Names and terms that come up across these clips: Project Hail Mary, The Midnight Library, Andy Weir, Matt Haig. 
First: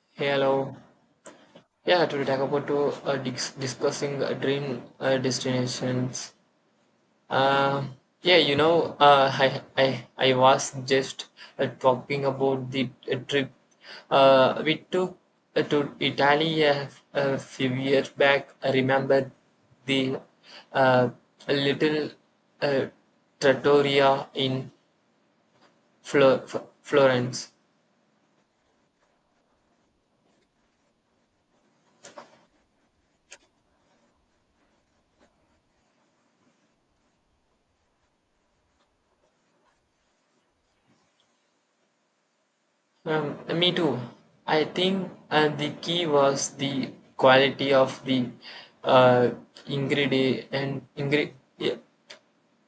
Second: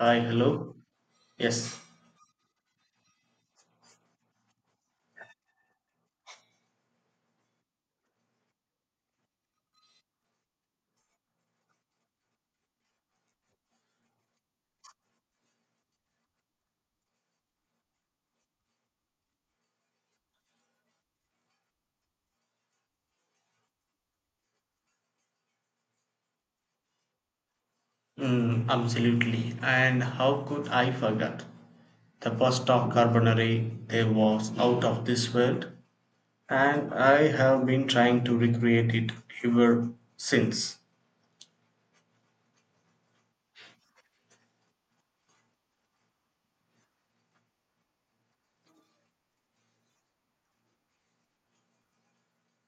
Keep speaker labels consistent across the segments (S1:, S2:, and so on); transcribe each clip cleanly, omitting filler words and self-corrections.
S1: Hi,
S2: Hey,
S1: hello.
S2: hello.
S1: Yes,
S2: Yeah, today talk about to discussing dream destinations. Uh, I was just talking about the trip we took to Italy a few years back. I remember the uh, little uh, trattoria in Florence.
S1: mm, absolutely. And how could I forget? The pasta carbonari, they was out of this world, and I have been trying to recreate it ever since.
S2: Me too. I think the key was the quality of the uh, ingredient ingre- yeah,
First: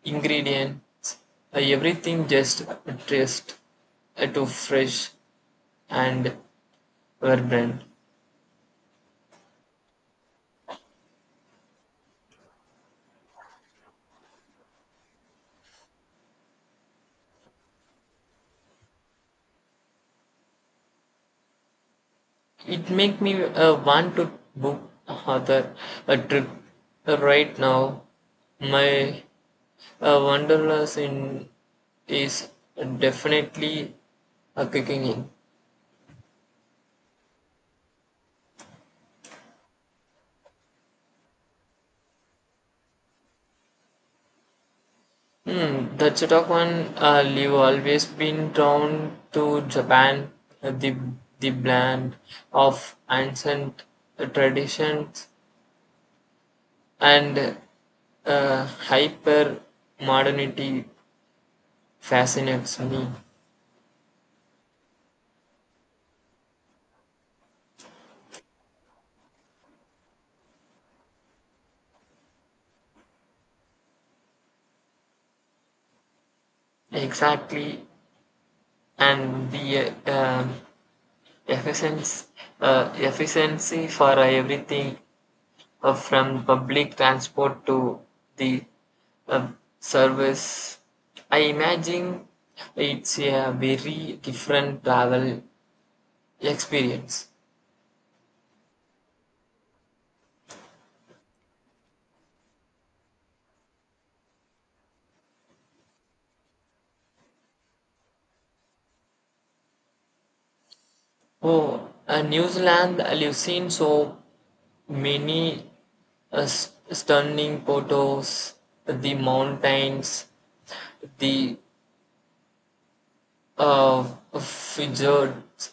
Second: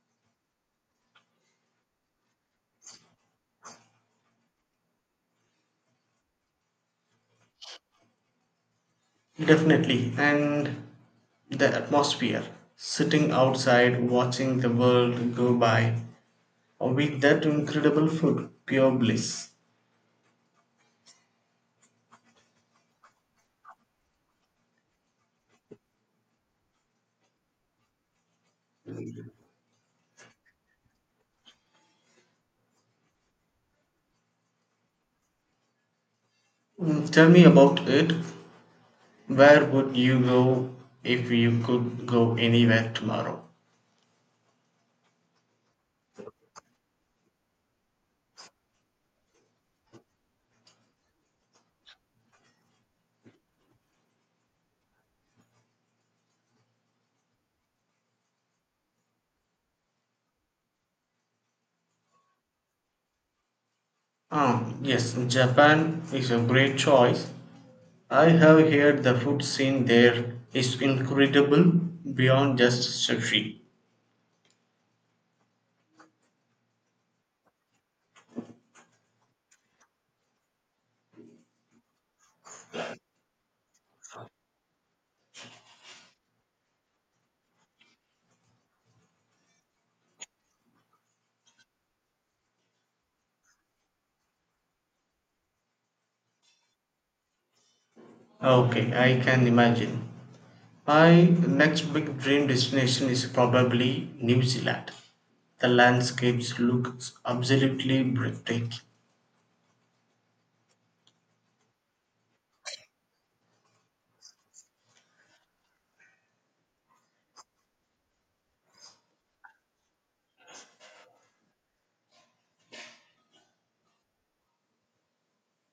S2: ingredients. Everything just taste to fresh and vibrant.
S1: Definitely. And the atmosphere, sitting outside, watching the world go by, with that incredible food, pure bliss.
S2: It make me want to book another a trip right now. My wanderlust in is definitely kicking in.
S1: Mm, tell me about it. Where would you go if you could go anywhere tomorrow?
S2: That's a tough one. I've always been drawn to Japan, uh, the the blend of ancient traditions and uh, hyper modernity fascinates me.
S1: Ah, yes, Japan is a great choice. I have heard the food scene there is incredible beyond just sushi.
S2: Exactly, and the uh, um, efficiency, efficiency for everything from public transport to the uh, service. I imagine it's a very different travel experience.
S1: Okay, I can imagine. My next big dream destination is probably New Zealand. The landscapes look absolutely breathtaking.
S2: Oh, New Zealand, you've seen so many stunning photos, the mountains, the uh, fjords.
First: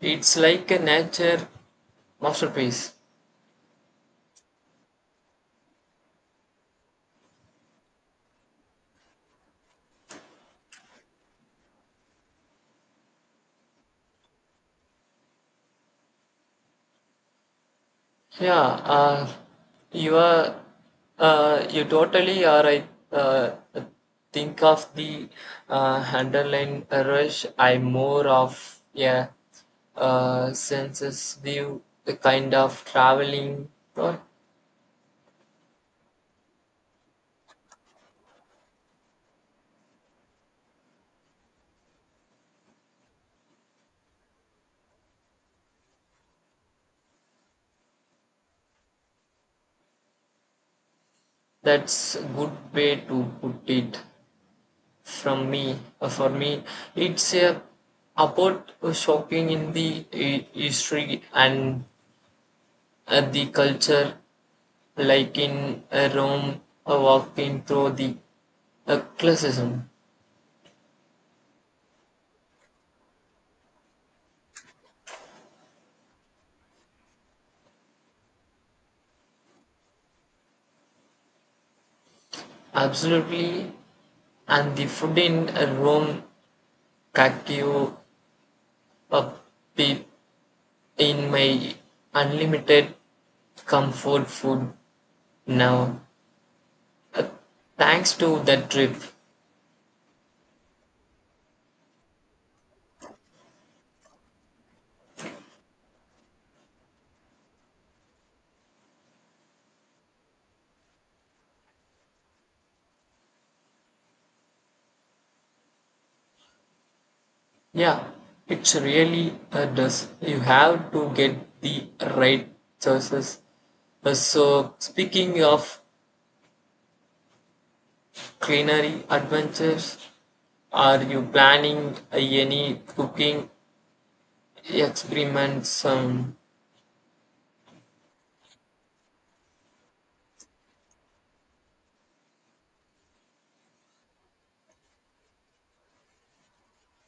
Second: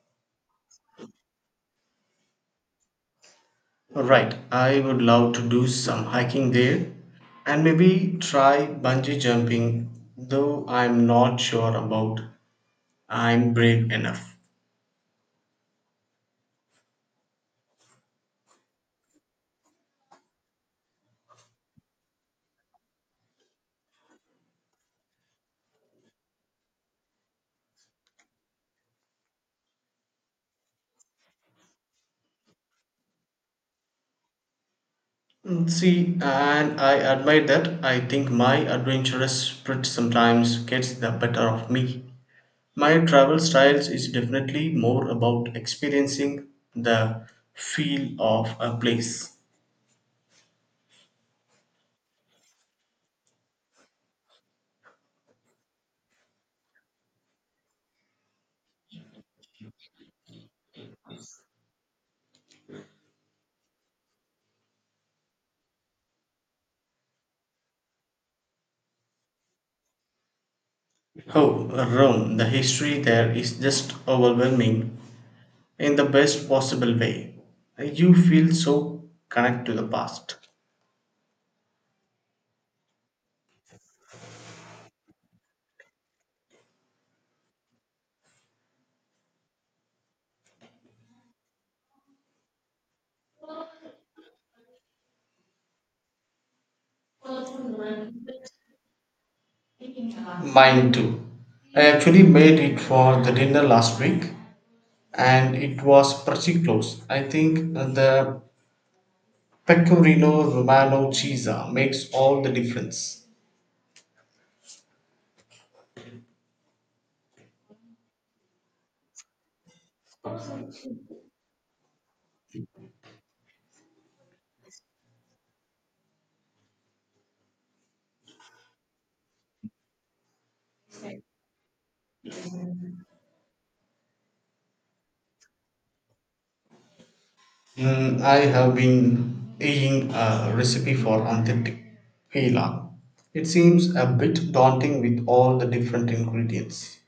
S2: It's like a nature masterpiece.
S1: Right, I would love to do some hiking there and maybe try bungee jumping, though I'm not sure about I'm brave enough.
S2: Yeah, you are you totally are right. Think of the underlying rush. I more of sensitive kind of traveling. Uh,
S1: Mm, see, and I admit that I think my adventurous spirit sometimes gets the better of me. My travel styles is definitely more about experiencing the feel of a place.
S2: That's a good way to put it. From me, for me, it's a about shocking in the history and the culture like in Rome, a walking through the classicism.
S1: Oh, Rome, the history there is just overwhelming, in the best possible way. You feel so connected to the past.
S2: Absolutely, and the food in Rome caught you up deep in my unlimited comfort food now. Uh, Thanks to that trip.
S1: Mine too. I actually made it for the dinner last week and it was pretty close. I think the pecorino romano cheese makes all the difference.
S2: Yeah, it's really does. You have to get the right choices. So, speaking of culinary adventures, are you planning any cooking experiments?
S1: Mm, I have been eyeing a recipe for authentic pila. It seems a bit daunting with all the different ingredients.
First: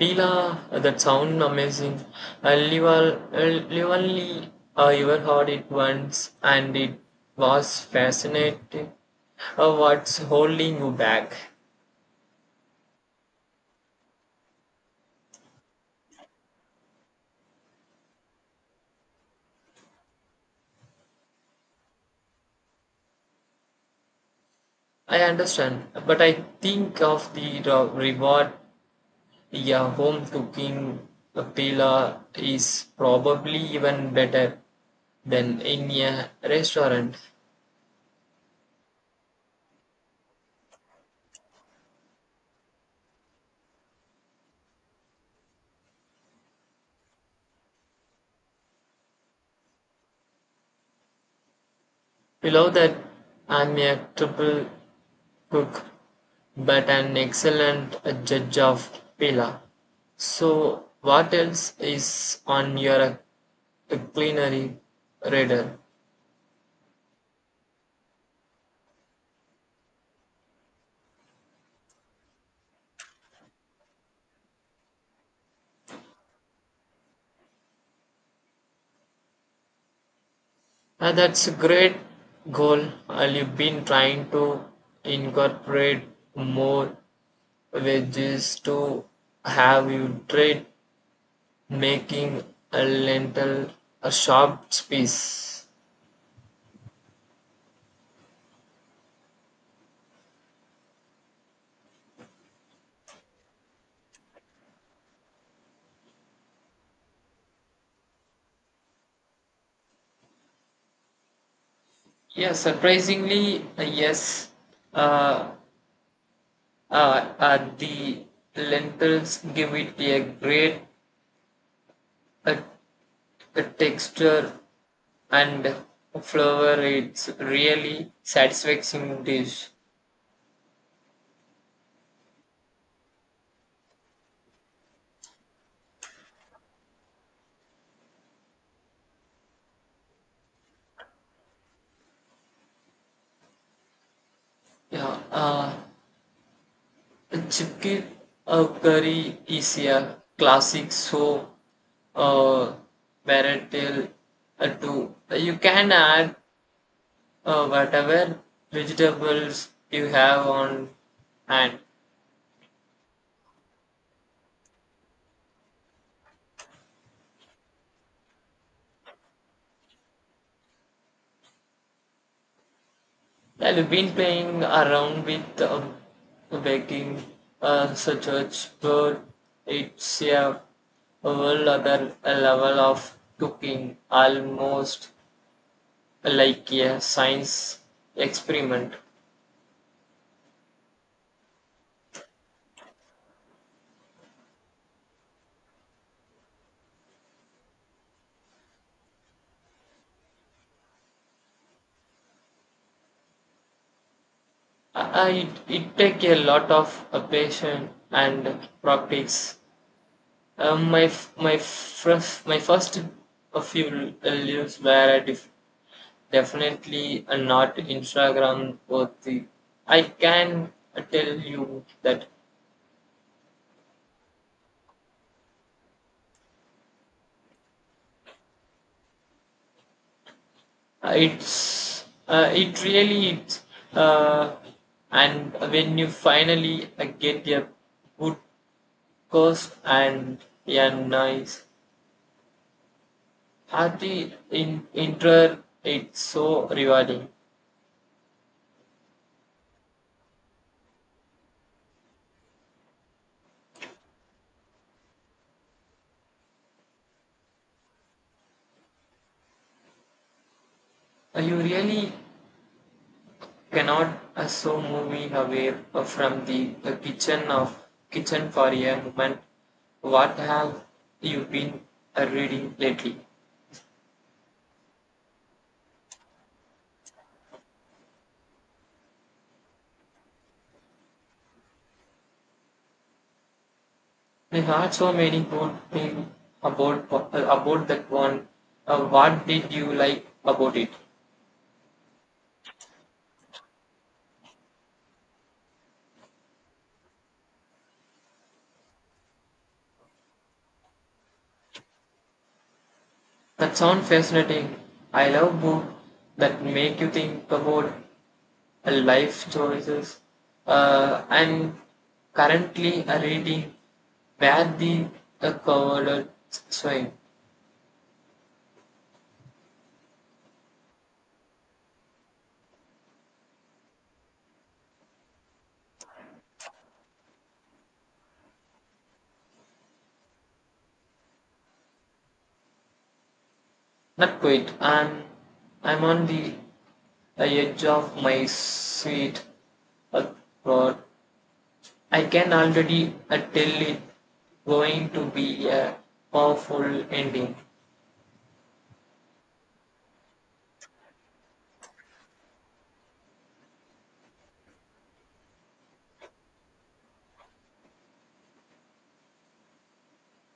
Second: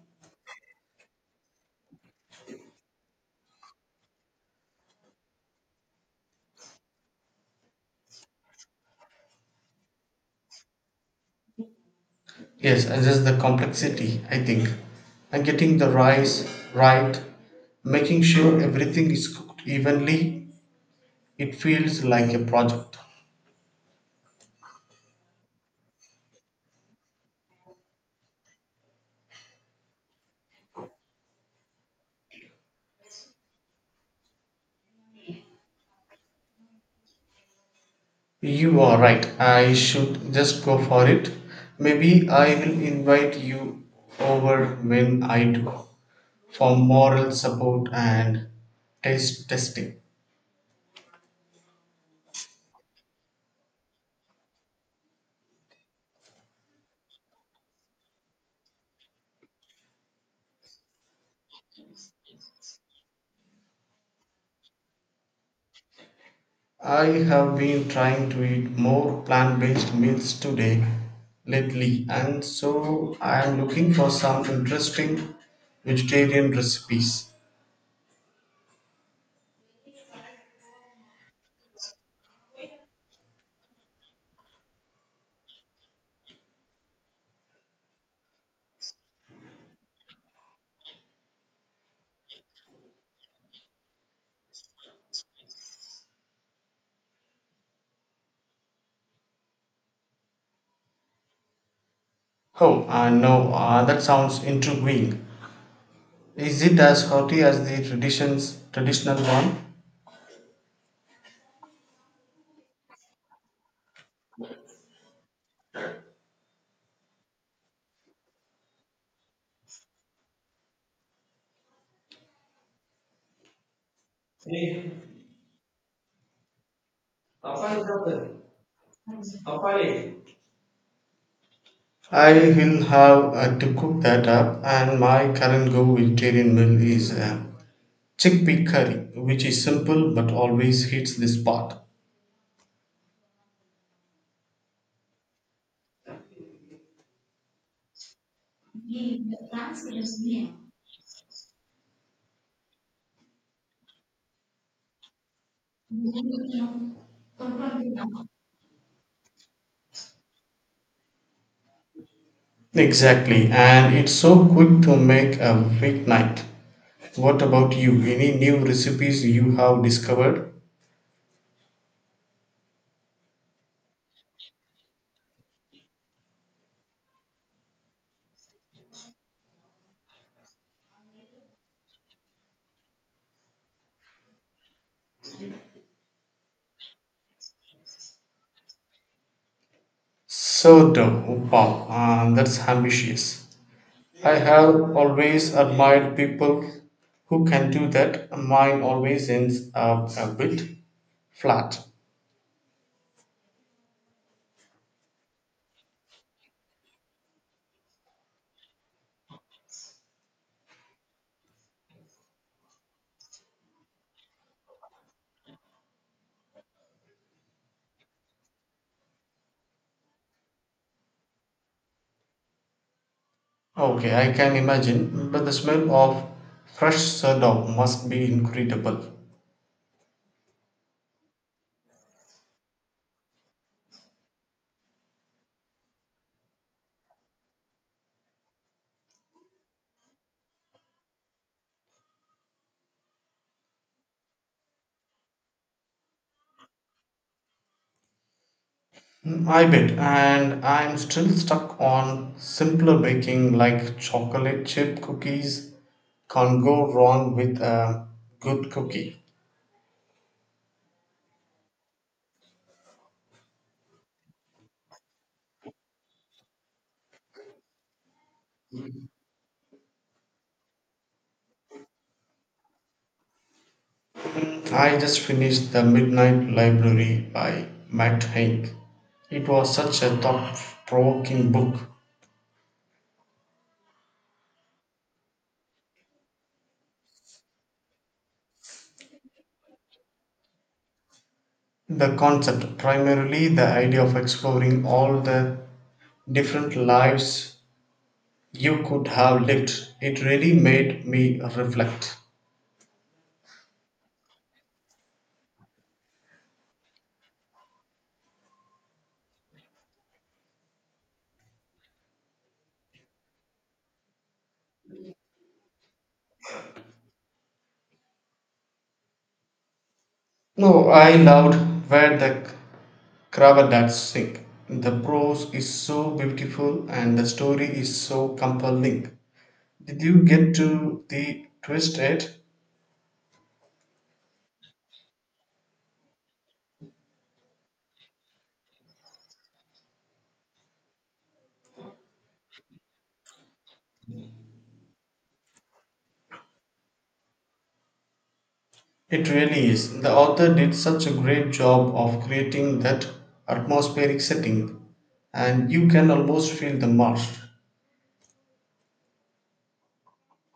S2: Pila, that sound amazing. I you uh, only ever heard it once, and it was fascinating. What's holding you back?
S1: Yes, and just the complexity, I think. And getting the rice right, making sure everything is cooked evenly, it feels like a project.
S2: I understand, but I think of the reward. Yeah, home cooking pila is probably even better than in a restaurant.
S1: You are right, I should just go for it. Maybe I will invite you over when I do, for moral support and taste testing.
S2: We love that admirable cook, but an excellent judge of pila. So, what else is on your culinary radar?
S1: I have been trying to eat more plant based meals today lately, and so I am looking for some interesting vegetarian recipes.
S2: Ah, that's a great goal. Have you been trying to incorporate more veggies to have you tried making a lentil a sharp piece?
S1: Oh, I know, that sounds intriguing. Is it as hearty as traditional one?
S2: Yeah, surprisingly, yes. Uh, the lentils give it a great uh, texture and flavor. It's really satisfying dish.
S1: I will have to cook that up, and my current go vegetarian meal is chickpea curry, which is simple but always hits the spot.
S2: Yeah, chickpea curry
S1: The
S2: is
S1: plants
S2: a
S1: is near.
S2: classic, so uh, variety to you can add whatever vegetables you have on hand.
S1: Exactly, and it's so quick to make a weeknight. What about you? Any new recipes you have discovered?
S2: I've been playing around with baking such a but it's a whole other level of cooking, almost like a science experiment.
S1: Sourdough, wow, that's ambitious. I have always admired people who can do that. Mine always ends up a bit flat.
S2: I, it take a lot of patience and practice. My first few leaves were definitely not Instagram worthy. I can tell you that
S1: Okay, I can imagine, but the smell of fresh sourdough must be incredible.
S2: it's it really is. Uh, and when you finally get a good course and a nice hearty in intro, it's so rewarding.
S1: Mm, I bet, and I'm still stuck on simpler baking like chocolate chip cookies. Can't go wrong with a good cookie.
S2: You really cannot also move me away from the kitchen for a moment. What have you been reading lately?
S1: I just finished The Midnight Library by Matt Haig. It was such a thought provoking book.
S2: I heard so many good things about uh, about that one. What did you like about it?
S1: The concept, primarily the idea of exploring all the different lives you could have lived, it really made me reflect.
S2: That sounds fascinating. I love books that make you think about life choices. I'm currently reading Where the Coward Swing.
S1: No, I loved where the Kravat, that's sick. The prose is so beautiful and the story is so compelling. Did you get to the twist yet?
S2: Not quite. I'm on the edge of my seat. Uh, God, I can already tell it going to be a powerful ending.
S1: It really is. The author did such a great job of creating that atmospheric setting, and you can almost feel the marsh.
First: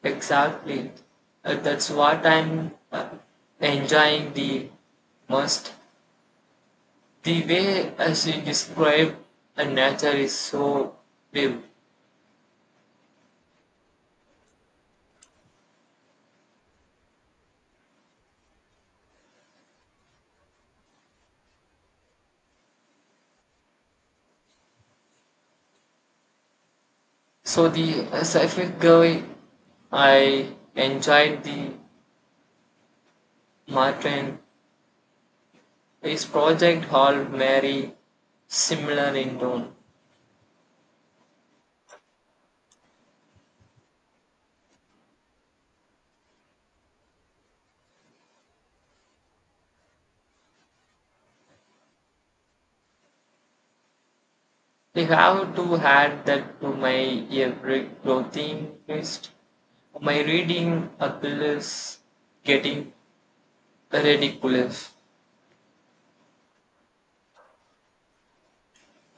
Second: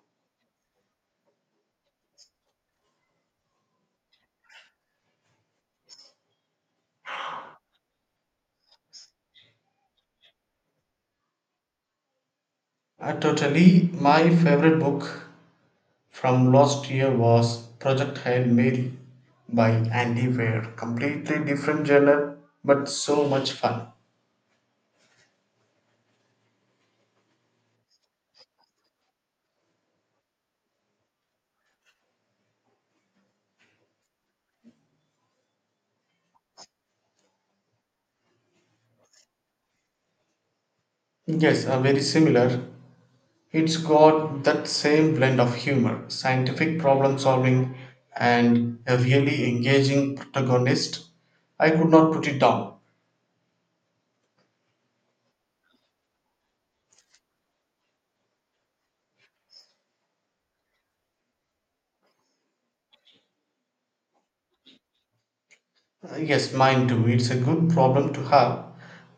S2: Exactly. That's what I'm enjoying the most. The way she described nature is so vivid.
S1: Totally, my favorite book from last year was Project Hail Mary by Andy Weir. Completely different genre, but so much fun.
S2: So the sci-fi guy, I enjoyed the Martin. Is Project Hall Mary similar in tone?
S1: Yes, very similar. It's got that same blend of humor, scientific problem solving, and a really engaging protagonist. I could not put it down.
S2: They have to add that to my every clothing list. My reading appeals getting ridiculous.
S1: Yes, mine too. It's a good problem to have,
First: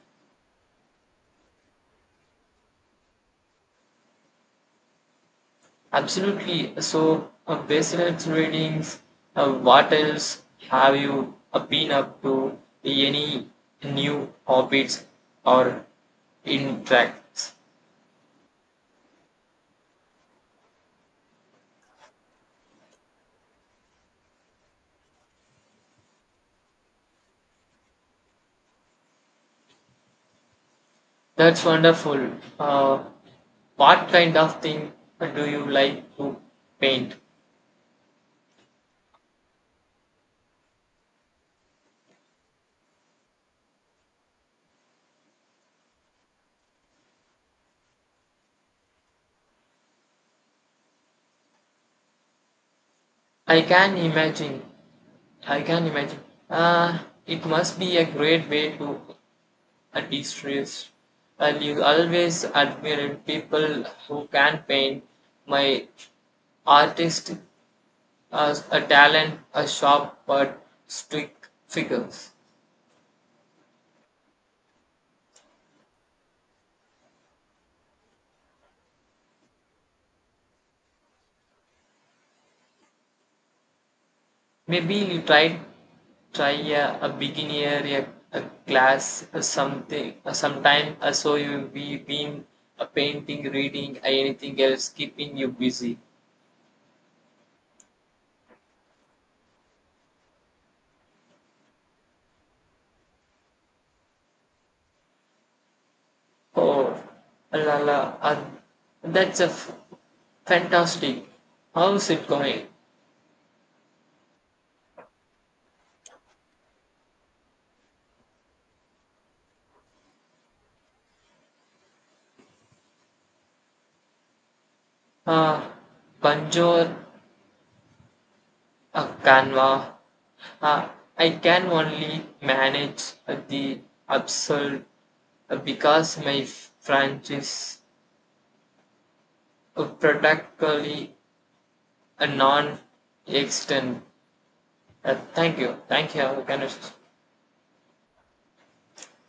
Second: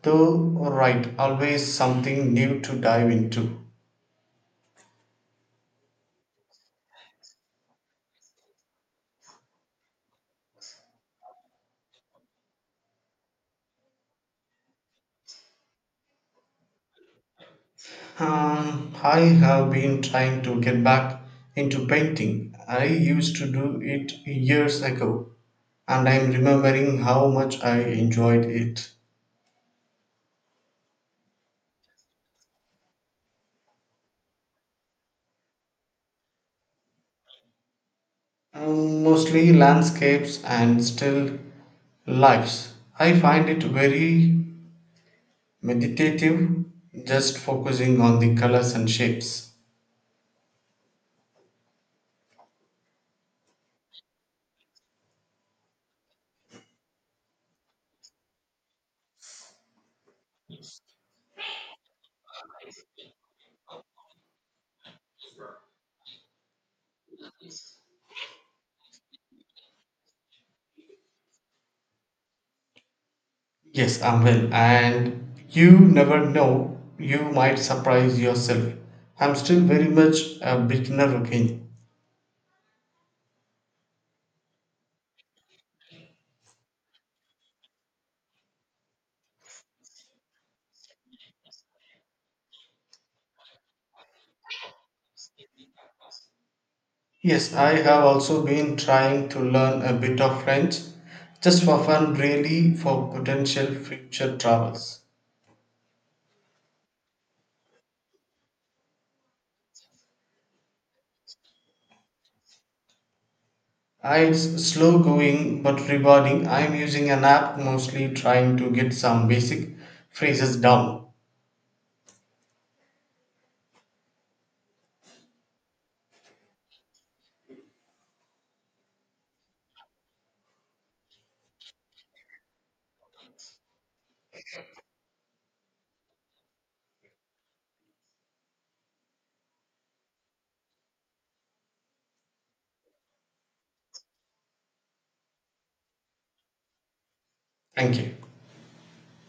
S1: though, right, always something new to dive into.
S2: Absolutely. So, besides readings, what else have you been up to? Any new hobbies or interests?
S1: I have been trying to get back into painting. I used to do it years ago, and I'm remembering how much I enjoyed it.
S2: That's wonderful. Uh, what kind of thing do you like to paint?
S1: Mm, mostly landscapes and still lives. I find it very meditative, just focusing on the colors and shapes.
S2: I can imagine. I can imagine. Uh, it must be a great way to de-stress. And you always admired people who can paint. My artist, a talent, a sharp but strict figures.
S1: Yes, I'm well, and you never know, you might surprise yourself. I'm still very much a beginner again.
S2: Maybe you tried try a begin a class a something a sometime so you be been a painting reading anything else keeping you busy?
S1: Yes, I have also been trying to learn a bit of French just for fun, really, for potential future travels.
S2: Oh la la, uh, that's a fantastic. How's it going?
S1: It's slow going but rewarding. I'm using an app mostly trying to get some basic phrases down.
S2: uh Bonjour, canva, uh, I can only manage the absurd because my french is practically a non-existent. Thank you, thank you, Avakanesh.
S1: Thank you.